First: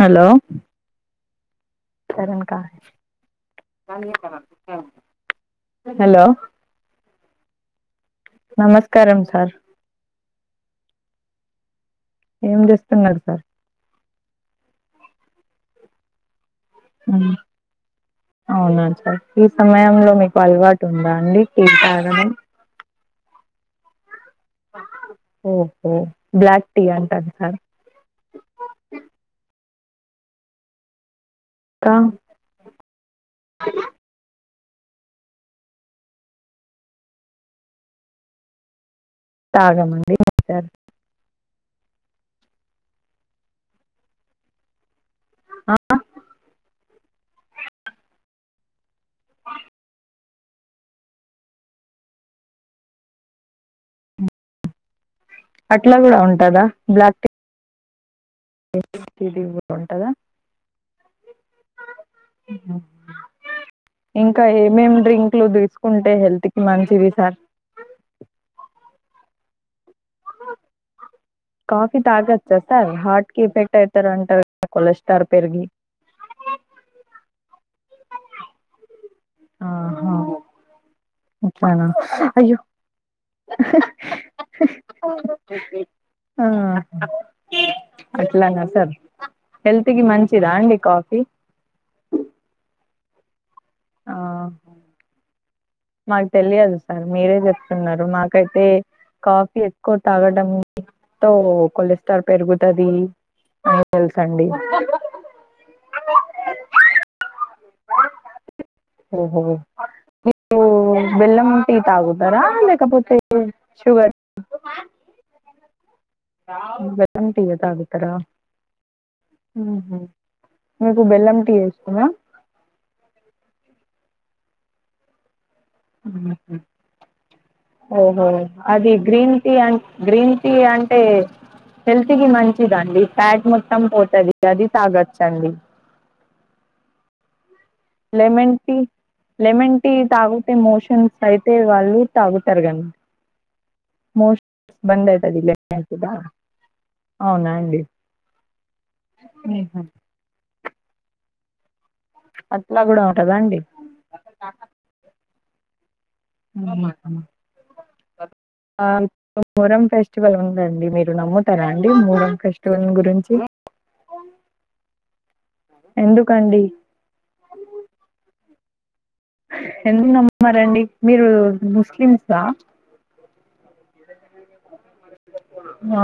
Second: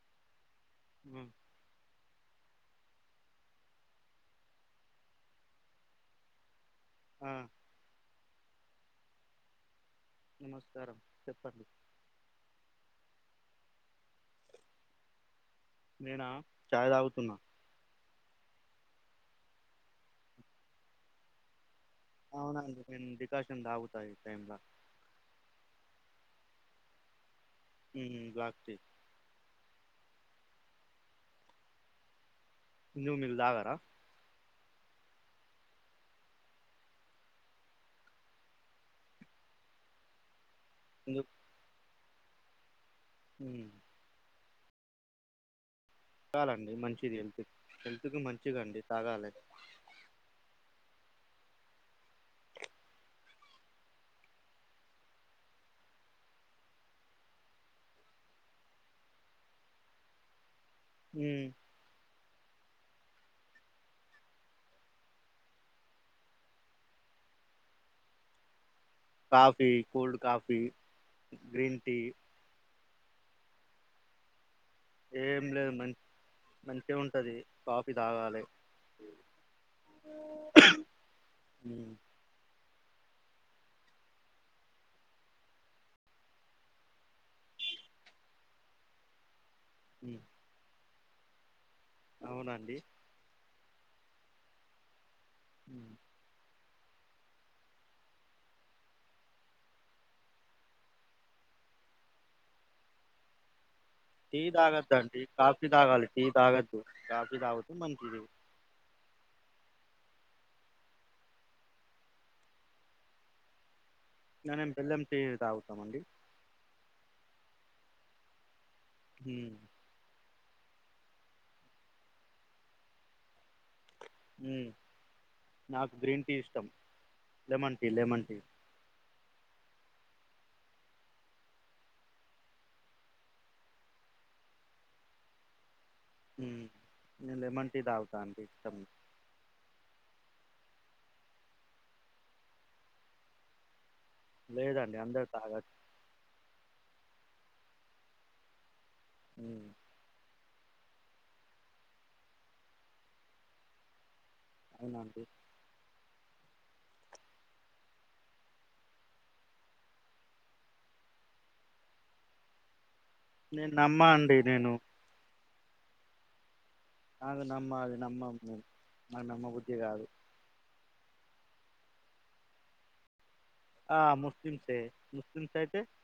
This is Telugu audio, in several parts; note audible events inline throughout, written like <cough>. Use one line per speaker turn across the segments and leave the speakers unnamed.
హలో
ఊ
హలో
ఆ
నమస్కారం సార్
నమస్కారం చెప్పండి
ఏం చేస్తున్నారు సార్
నేనా చాయ్ తాగుతున్నా
సర్ ఈ సమయంలో మీకు అలవాటు ఉందా అండి టీ తా
అవునండి నేను డికాషన్ దాగుతా ఎ
ఓహో బ్లాక్ టీ అంటారు సార్
ఉ లాక్తి
కా
నువ్ మిల్ తాగారా
తాగమండి
ఉ
ఆ
తగాలండి మంచిది హెల్త్ హెల్త్ కి మంచిది అండి తాగాలి
అట్లా కూడా ఉంటదా బ్లాక్ టీ <inaudible> టీడి ఉంటందా
ఉ
<inaudible> ఇంకా ఏమేమీ డ్రింక్లు తీసుకుంటే హెల్త్ కి మంచిది sir
coffee, cold coffee green tea
coffee తాగచ్చా సార్ హార్ట్ కి ఎఫెక్ట్ అయితారు అంటారు కొలెస్ట్రాల్
ఏం
పెరిగి
లేదు మ మంచిగా ఉంటది కాఫీ తాగాలే
ఆహా ఇంకానా
హ్మ్.
అయ్యో <inaudible> ఆ అట్లానా సార్ హెల్త్ కి మంచిదా అండి కాఫీ
అవును అండి
ఆ
హ్మ్.
నాకు తెలియదు ఆ మీరే చెప్తున్నారు మాకైతే కాఫీ ఎక్కువ తాగడంతో కొలెస్ట్రాల్ పెరుగుతది
టీ
తెలుసండి
తాగద్దు అండి కాఫీ తాగాలి టీ తాగద్దు కాఫీ తాగితే మంచిది
ఓహో మీరు ఓ బెల్లం టీ తాగుతారా లేకపోతే షూగర్
నేనేం బేళ్ళెం తాగుతాము అండి
బెల్లం టీ ఏ తాగుతారా
హ్మ్.
ఉహు మీకు బెల్లం టీ ఏ ఇష్టమా
ఉ నాకు గ్రీన్ టీ ఇష్టం లెమన్ టీ లెమన్
ఓహో
టీ
అది గ్రీన్ టీ అం గ్రీన్ టీ అంటే హెల్త్ కి మంచిదండి ఫ్యాట్ మొత్తం పోతది అది తాగచ్చు అండి
ఉ నేను లెమన్ టీ తాగుతా అండి
లెమన్
ఇష్టం
టీ లెమన్ టి తాగుతే మోషన్స్ అయితే వాళ్ళు తాగుతారు గం మోషన్స్
లేదండి అందరు తాగచ్చు
<inaudible> అవునా అండి
ఉమ్,
ఊహ అట్లా కూడా ఉంటద అండి
వునా అండి
<unintelligible> ఆ మూరం ఫెస్టివల్ ఉందండి మీరు నమ్ముతారా అండి మూరం ఫెస్టివల్ గురి
నేను నమ్మా అండి నేను
ఎందుకు అండి
నాది నమ్మ అది నమ్మకు
ఎందుకు నమ్మన్నారండి మీరు ముస్లిమ్సా
ఆ ముస్లింసే ముస్లిమ్స్ అయితే
ఆ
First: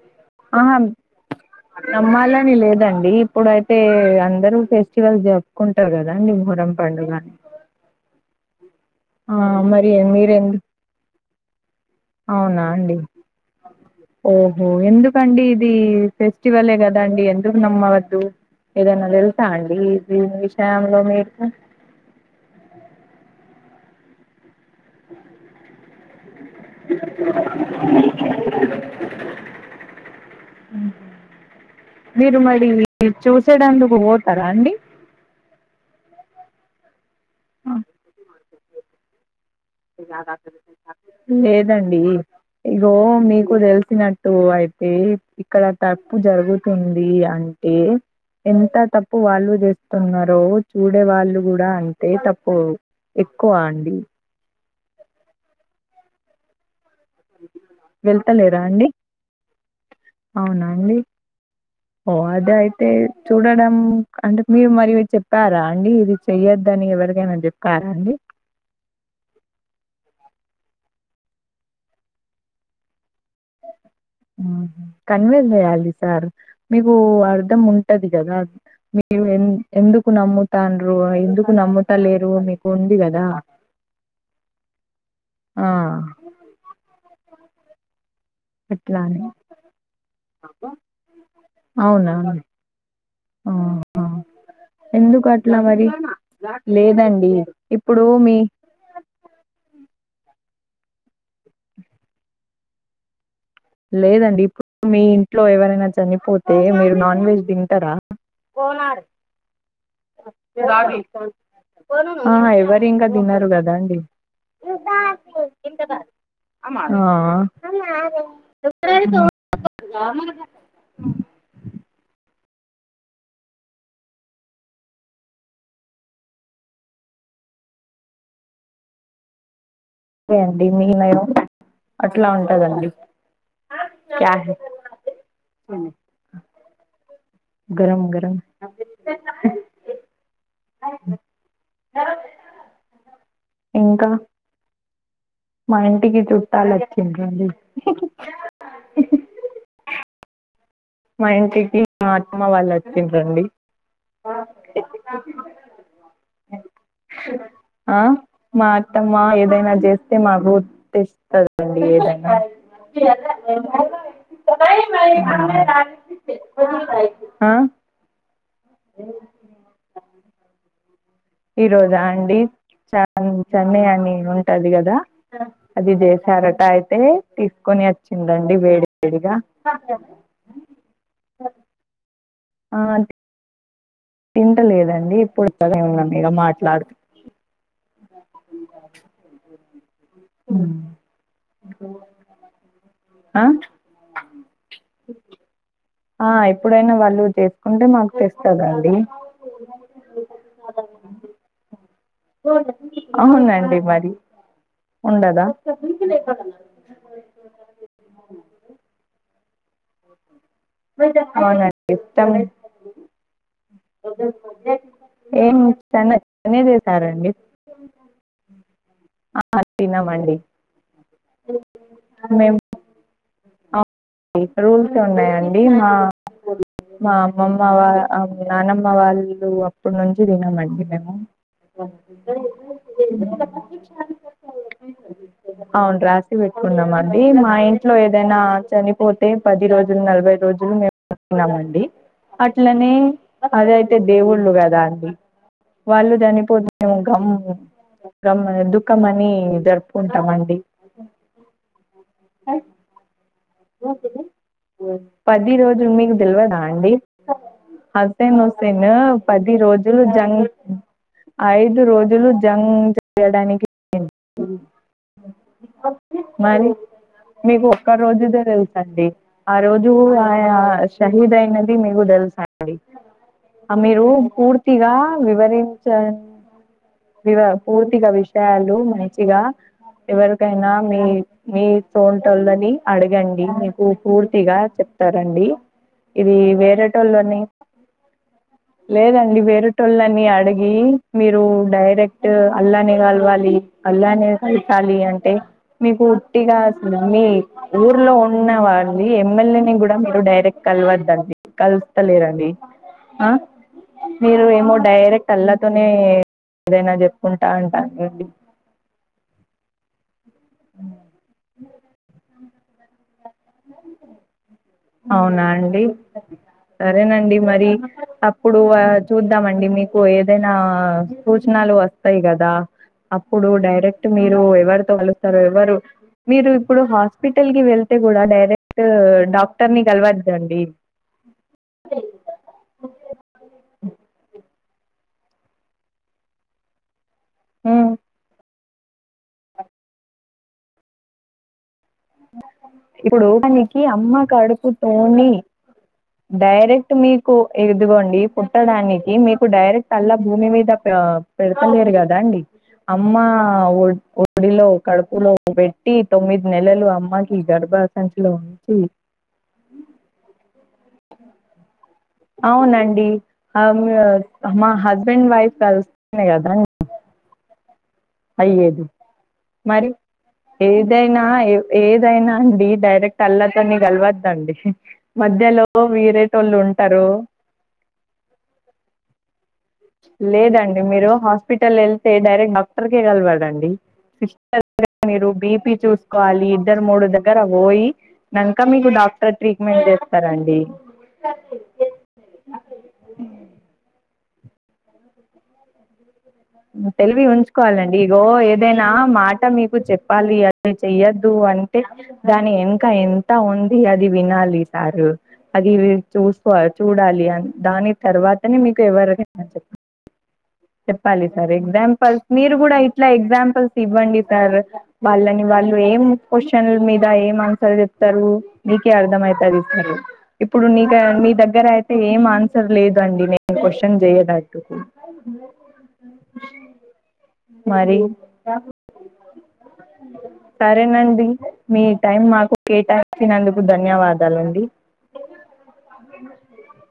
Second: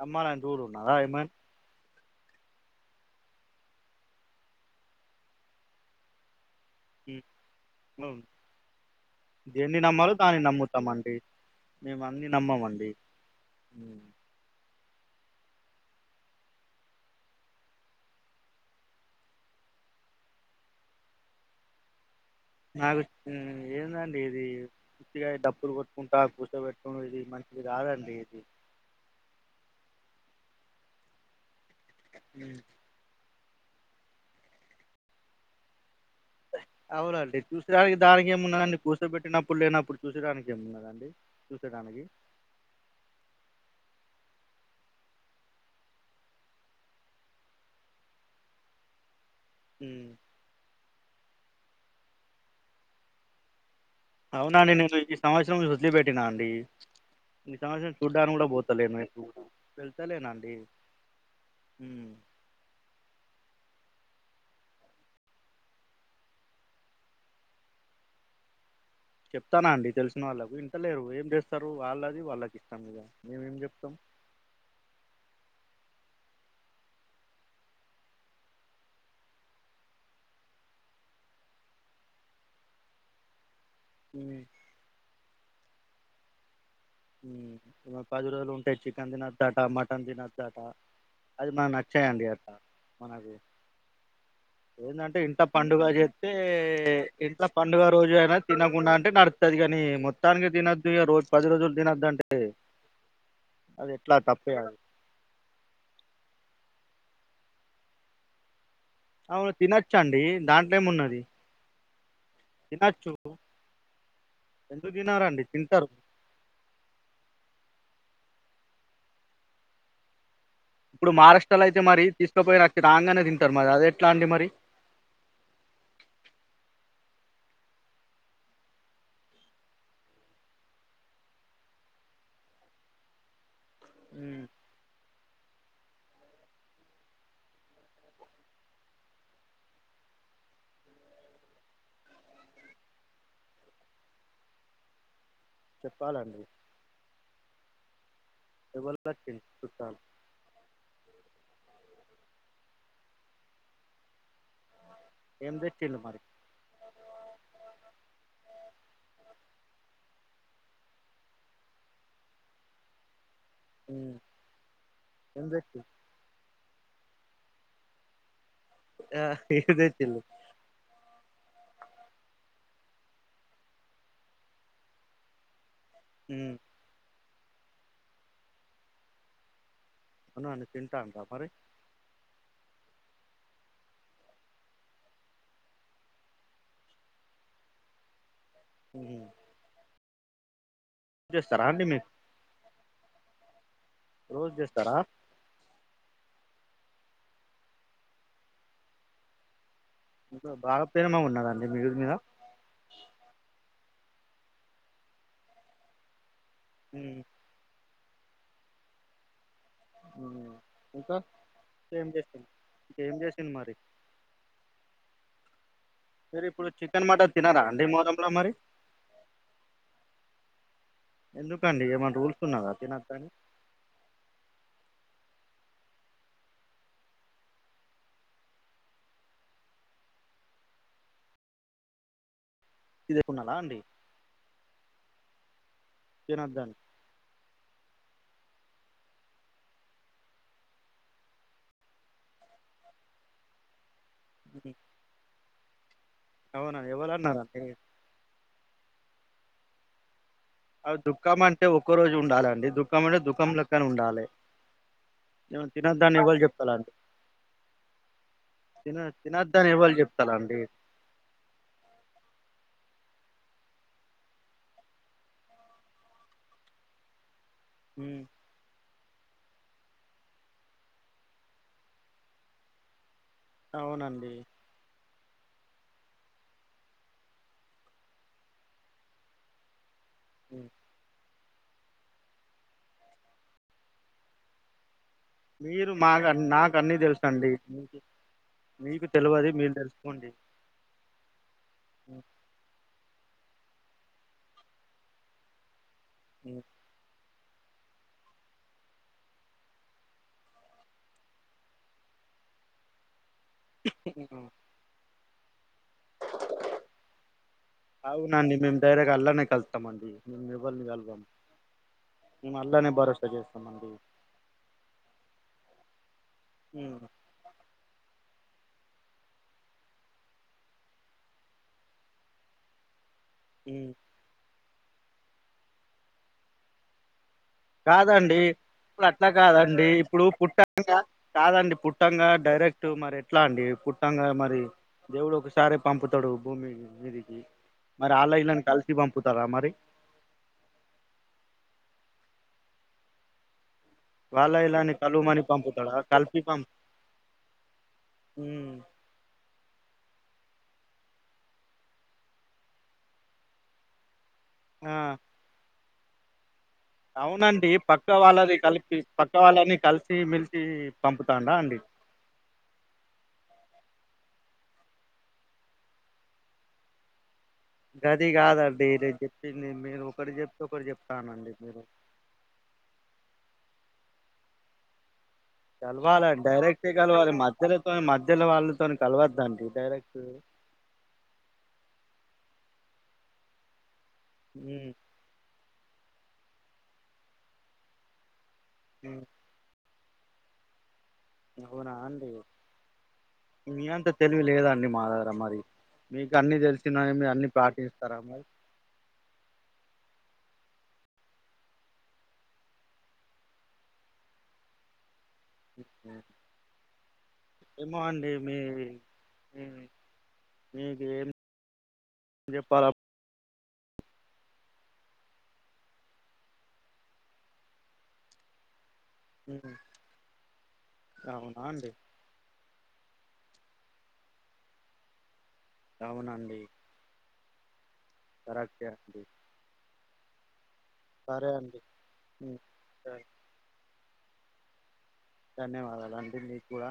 నమ్మాలని రూల్
ఆహా
ఉన్నదా ఏమన్
నమ్మాలని లేదండి ఇప్పుడైతే అందరు ఫెస్టివల్ జరుపుకుంటారు కదాండి మొరం
ఉ అవును
ఆ
దేన్ని
మరి
నమ్మాలో దాన్ని
మీరెందుకు
నమ్ముతామండి మేము అన్ని నమ్మమండి ఉమ్.
ఓ ఓ ఎందుకండి ఇది ఫెస్టివలే కదా అండి ఎందుకు నమ్మవద్దు ఏదైనా తెలుసా అండి దీని విషయంలో మీకు
నాకు ఏందండి ఇది ఉత్తిగా డబ్బులు కొట్టుకుంటా కుర్ పెట్టుకు ఇది మంచిది రాదండి ఇది ఇది
నిరుమడివి చూసేటందుకు పోతారా అండి
అవునండి
ఆ!
చూసేదానికి దానికి ఏమున్నాదండి కూర్చోబెట్టిన
లేదండి
చూసేడానికి.
ఇగో మీకు తెలిసినట్టు తో అయితే ఇక్కడ తప్పు జరుగుతుంది అంటే ఎంత తప్ తప్పు వాళ్ళు
హ్మ్.
చేస్తున్నారో చూడే వాళ్ళు కూడా అంటే తప్పు ఎక్కువ అన్
అవునండి నేను ఈ సంవత్సరం ను వద్దిలిపట్టినా అండి ఈ సమత్సరం చూడ్డానికి కూడా
వెళ్తలేరా అండి
పోతలేను నైట్పూట వెళ్తాలేనండి
అవునా అండి ఓ అద అయితే చూడడం అంటే మీరు మరి చెప్పారా అండి ఇది చెయ్యొద్దని ఎవరికైనా చెప్పారా అండి <unintelligible>
చెప్తానా అండి తెలిసిన వాళ్ళకు వింటలేరు ఏం చేస్తారు వాళ్ళది వాళ్ళకి ఇస్తాం ఇగ మేమేం చెప్తాం.
కన్విన్స్ చేయాలి సార్ మీకు అర్ధం ఉంటది కదా మీరు ఎ ఎందుకు నమ్ముతాండ్రో ఎందుకు నమ్ముత లేరు మీకు ఉంది గదా
అ
ఆ
పది రోజులు ఉంటాయి
అట్లా
చికెన్
అని
తినొద్దట మటన్ తినొద్దాట అది మనక్
అవునా
నచ్చాయండి అట్లా మనది
ఆ ఆ
ఏందంటే
ఎందుకు
ఇంట్ల
అట్లా
పండుగ
మరి
చెప్తే
లేదండి
ఇంట్ల పండుగ
ఇప్పుడు
రోజు
మీ
అయినా తినకుండా అంటే నడు తదిగని మొత్తానికి దినద్దు ఇగ రోజ పది రోజులు తినొద్దు అంటే అది ఎట్లా
లేదండి
తప్పే
ఇప్పుడు
అది
మీ ఇంట్లో ఎవరైనా చనిపోతే మీరు నాన్ వెజ్ తింటరా పోనాడు
అవును తినొచ్చండి దాంట్లో ఏమున్నది
ఆ ఎవ్వరు ఇంకా
తినొచ్చు
తినరు కదండి
ఎందుకు
అవ్వ
తినరండి తింటరు
<inaudible>
ఇప్పుడు మహారాష్ట్రలో అయితే మరి తీస్ పోయే అచ్చి రాంగానే తింటరు మరి అది ఎట్లా అండి మరి
దే అండి మీలయం అట్లా ఉంటందండి క్యా
మ్
హె ఉ గరం గరం ఇంకా మా ఇంటికి
చెప్పాలండి
చుట్టాలు వచ్చిండ్రండి
ఎవల్లు వచ్చిండ్రు చుట్టాలు
మా ఇంటికి మా అత్తమ్మ వాళ్ళు వచ్చింరండీ
ఏం తెచ్చిండ్రు మరి
ఆ మా అత్తమ్మ ఏదైనా చేస్తే మాకు తెస్తాదండి ఏదైనా
మ్ ఏం
ఉమ్మ్
తెచ్చిళ్ళు
ఆ
ఆ ఏం తెచ్చిళ్లు
ఈరోజా అండి చ చెన్నై అని ఉంటది కదా అది
మ్
చేశారటా అయితే తీసుకొని వచ్చిందండి వేడి వేడిగా
అవునాండి తింటాండ్రా మరి
ఆ తింటలేదండి ఇప్పుడు <unintelligible> మిద మాట్లాడుతు
మ్మ్ఉహ్మ్
ఉమ్మ్
చేస్తారాండి మీ
ఆ
రోజు చేస్తారా
ఆ ఎప్పుడైనా వాళ్ళు చేసుకుంటే మాకు తెస్తాదండి
అబ్బో బాగా ప్రేమగ ఉన్నారండి మీరు
అవునండి మరి ఉండదా
ఉమ్మ్
అ
ఉమ్మ్ ఇంకా
అవునండి
ఏం చేసింది ఇంక ఎం చేసింది మరి
ఎం చానా
మీరు
ఎక్కువనే
ఇప్పుడు చికెన్
చేసారంండి
మటన్ తినరా అండి మొహరంలో మరి
ఆ తినమండి
ఎందుకండి ఏమన్నా రూల్స్
మేము
ఉన్నాదా తినకని
రూల్స్ ఉన్నాయంండి మా మా అమ్మమ్మ వా నాన్నమ్మ వాళ్ళు అప్పడునుంచి తినమండి మేము ఉమ్మ్
ఇదికున్నారా అండి
అవును రాసి
తినొద్దని
పెట్టుకున్నామండి మా ఇంట్లో ఏదైనా చని పోతే పది రోజులు నలభై రోజులు మేము తినమండి అట్లనే అద యితే దేవుళ్ళు కదండి వాళ్ళు చనిపోతే
అవునా
మేము గమ్
ఎవరన్నారండి
గమ్ దుఃఖం అని జరుపుకుంటామం
అ దుఃఖం అంటే ఒక్కరోజు ఉండాలండి దుఃఖం అంటే దుఖం ల
పది రోజులు మీకు
తినొద్దని ఎవలు
తెలువదా అండి
చెప్తాలండి
హసేన్ హుస్సేన్
తిన
పది
తినొద్దని ఎవలు
రోజులు జంగ్
చెప్తాలండి
ఐదు రోజులు జంగ్ చేయడానికి మరి మీకు ఒక్క రోజుదే సండి ఆరోజు ఆ షహీద్ అయినది మీకు తెలుసాండి ఆమీరు
అవునండి
పూర్తిగా వివరించ వివ పూర్తిగా విషయాలు మంచిగా
ఉమ్.
ఎవరికైనా మీ మీ సోంటోళని అడిగం మీకు పూర్తిగా చెప్
మీరు మాకు నాకు అన్నీ తెలుసు
వేరేటోళ్ళని
అండి
లేదండి వేరేటోళ్ళని అడిగి మీరు
ఉమ్.
డైరెక్ట్ అల్లాని వాళ్ళు వాళ్ళ లి అల్లానే కలసాలి అంటే మీకు ఉట్టిగా మీ ఊర్లో ఉ ఉన్న వాళ్ళి ఎమ్మెల్యేని కూడా మీరు డైరెక్ట్ కలవద్దండి కలుస్తలేరని ఆ
ఉమ్.
మీరు ఏమో డైరెక్ట్ అల్లాతోనే ఏదైనా చెప్పుకుంటా అంటారండి
అవునాండి మేము డైరక్ అల్లానే కలుస్తాం ల్ మేము అల్లానే భరోసా చేస్తామ అండి
అవునా అండి
ఉమ్,
సరేనండి మరి ఆ ఇప్పుడు చూద్దామండి మీకు ఏదైనా సూచనాలు వస్తాయి కదా అప్పుడు
ఉమ్.
డైరెక్ట్ మీరు ఎవరితో కలుస్తారు ఎవరు మీరు ఇప్పుడు హస్ హాస్పిటల్ కి వెళ్తే కూడా డైరెక్ట్ డాక్
అండి ఇప్పుడు పుట్టంగా కాదండి పుట్టంగా డైరెక్ట్ మరి ఎట్లా అండి పుట్టంగా మరి దేవుడు ఒకసారే పంపుతాడు భూమి మీదికి
ఉమ్,
మరి ఆళ్ల ఇళ్ల కలిసి సి పంపుతార మరి
ఇప్పుడు దానికి అమ్మ
వాళ్ళ ఇళ్ళని
కడుపుతోని
కలువమని పంపుతాడా కలిపి పంపు
డైరెక్ట్ మీకు ఎదుగోండి
ఉమ్.
పుట్టడానికి మీకు డైరెక్ట్ అల్లా భూమి మీద పెడతలేరు కదా అండి అమ్మ ఓ ఓడిలో
ఆ,
కడుపులో పెట్టి తొమ్మిది నెలలు అమ్మకి
అవునండి
గర్భ
పక్క
సంచిలో
వాళ్ళది
ఉంచి
కలిపి పక్క వాళ్ళని కలిసి మెలిసి పంపుతాండా అండి
అవునండి మా హస్బెండ్ వైఫ్ కలుస్తేనే కదా ఒ
గది
అయ్యేది
కాదండి నేను చెప్పింది
మరి
మీరు ఒకటి చెప్తే ఒకటి
ఏదైనా
చెప్తానండి మీరు
ఏదైనా అండి మీరు డైరెక్ట్ అల్లతోనే కలవద్దండి మధ్యలో
కలవాలండి
వేరేటోళ్ళు
డైరెక్ట్
ఉంటారు
కలవాలి మధ్యలోతో మధ్యలో వాళ్ళతో కలవద్దండి డైరెక్ట్
లేదండి మీరు హాస్పిటల్ వెళ్తే డైరెక్ట్ డాక్టర్ కే కలవాడండి సిస్టర్
మ్మ్
దగ్గర మీరు బీపి చూసుకోవాలి ఇద్దరు మూడు దగ్గర పోయి కనుక మీకు
మ్మ్
డాక్టర్ ట్రీట్మెంట్ చేస్తారండి
అవునా అండి మీ అంత తెలివి లేదా అండి మా దగ్గర మరి మీకు అన్నీ తెలిసినవి
తెలివి
మీరు అన్నీ
ఉంచుకోవాలండి
పాటిస్తారా
ఇగో
మరి
ఏదైనా మాట మీకు చెప్పాలి ని చెయ్యద్దు అంటే దాని ఎంక ఎంత ఉంది అది వినాలి సారు అది
ఉమ్,
చూసుకో చూడాలి అని దాని
ఏమో అండి మీ
తర్వాతనే మీకు ఎవరిని చెప్ప
మీ- మీకు
చెప్పాలి
ఏం
సార్ ఎగ్జాంపుల్స్ మీరు కూడా
చెప్పాలా
ఇట్లా ఎగ్జాంపుల్స్ ఇవ్వండితారు వాళ్ళని వాళ్ళు ఏం క్వశ్చన్ మీద ఏం ఆన్సర్ చెప్తారు మీ మీకే అర్ధం అయితది
మ్మ్
తారు ఇప్పుడు నీకే నీ
అవునా
దగ్గర
అండి
అయితే ఏ లేదుండి నేను క్వశ్చన్ చెయటట్టుకు
అవునండి
మరి
కరెక్ట్ ఎ అండి
సరేనండి
సరే అండి
మీ టైం మాకు
మ్మ్ సరే
కేటాయించినందుకు ధన్యవాద దా లండి
ధన్యవాదాలు అండి మీకు కూడా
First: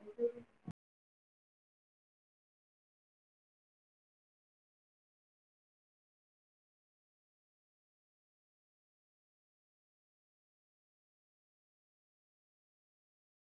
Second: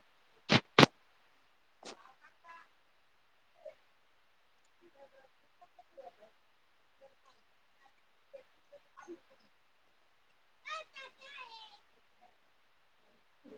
అ
వో <inaudible>
అంది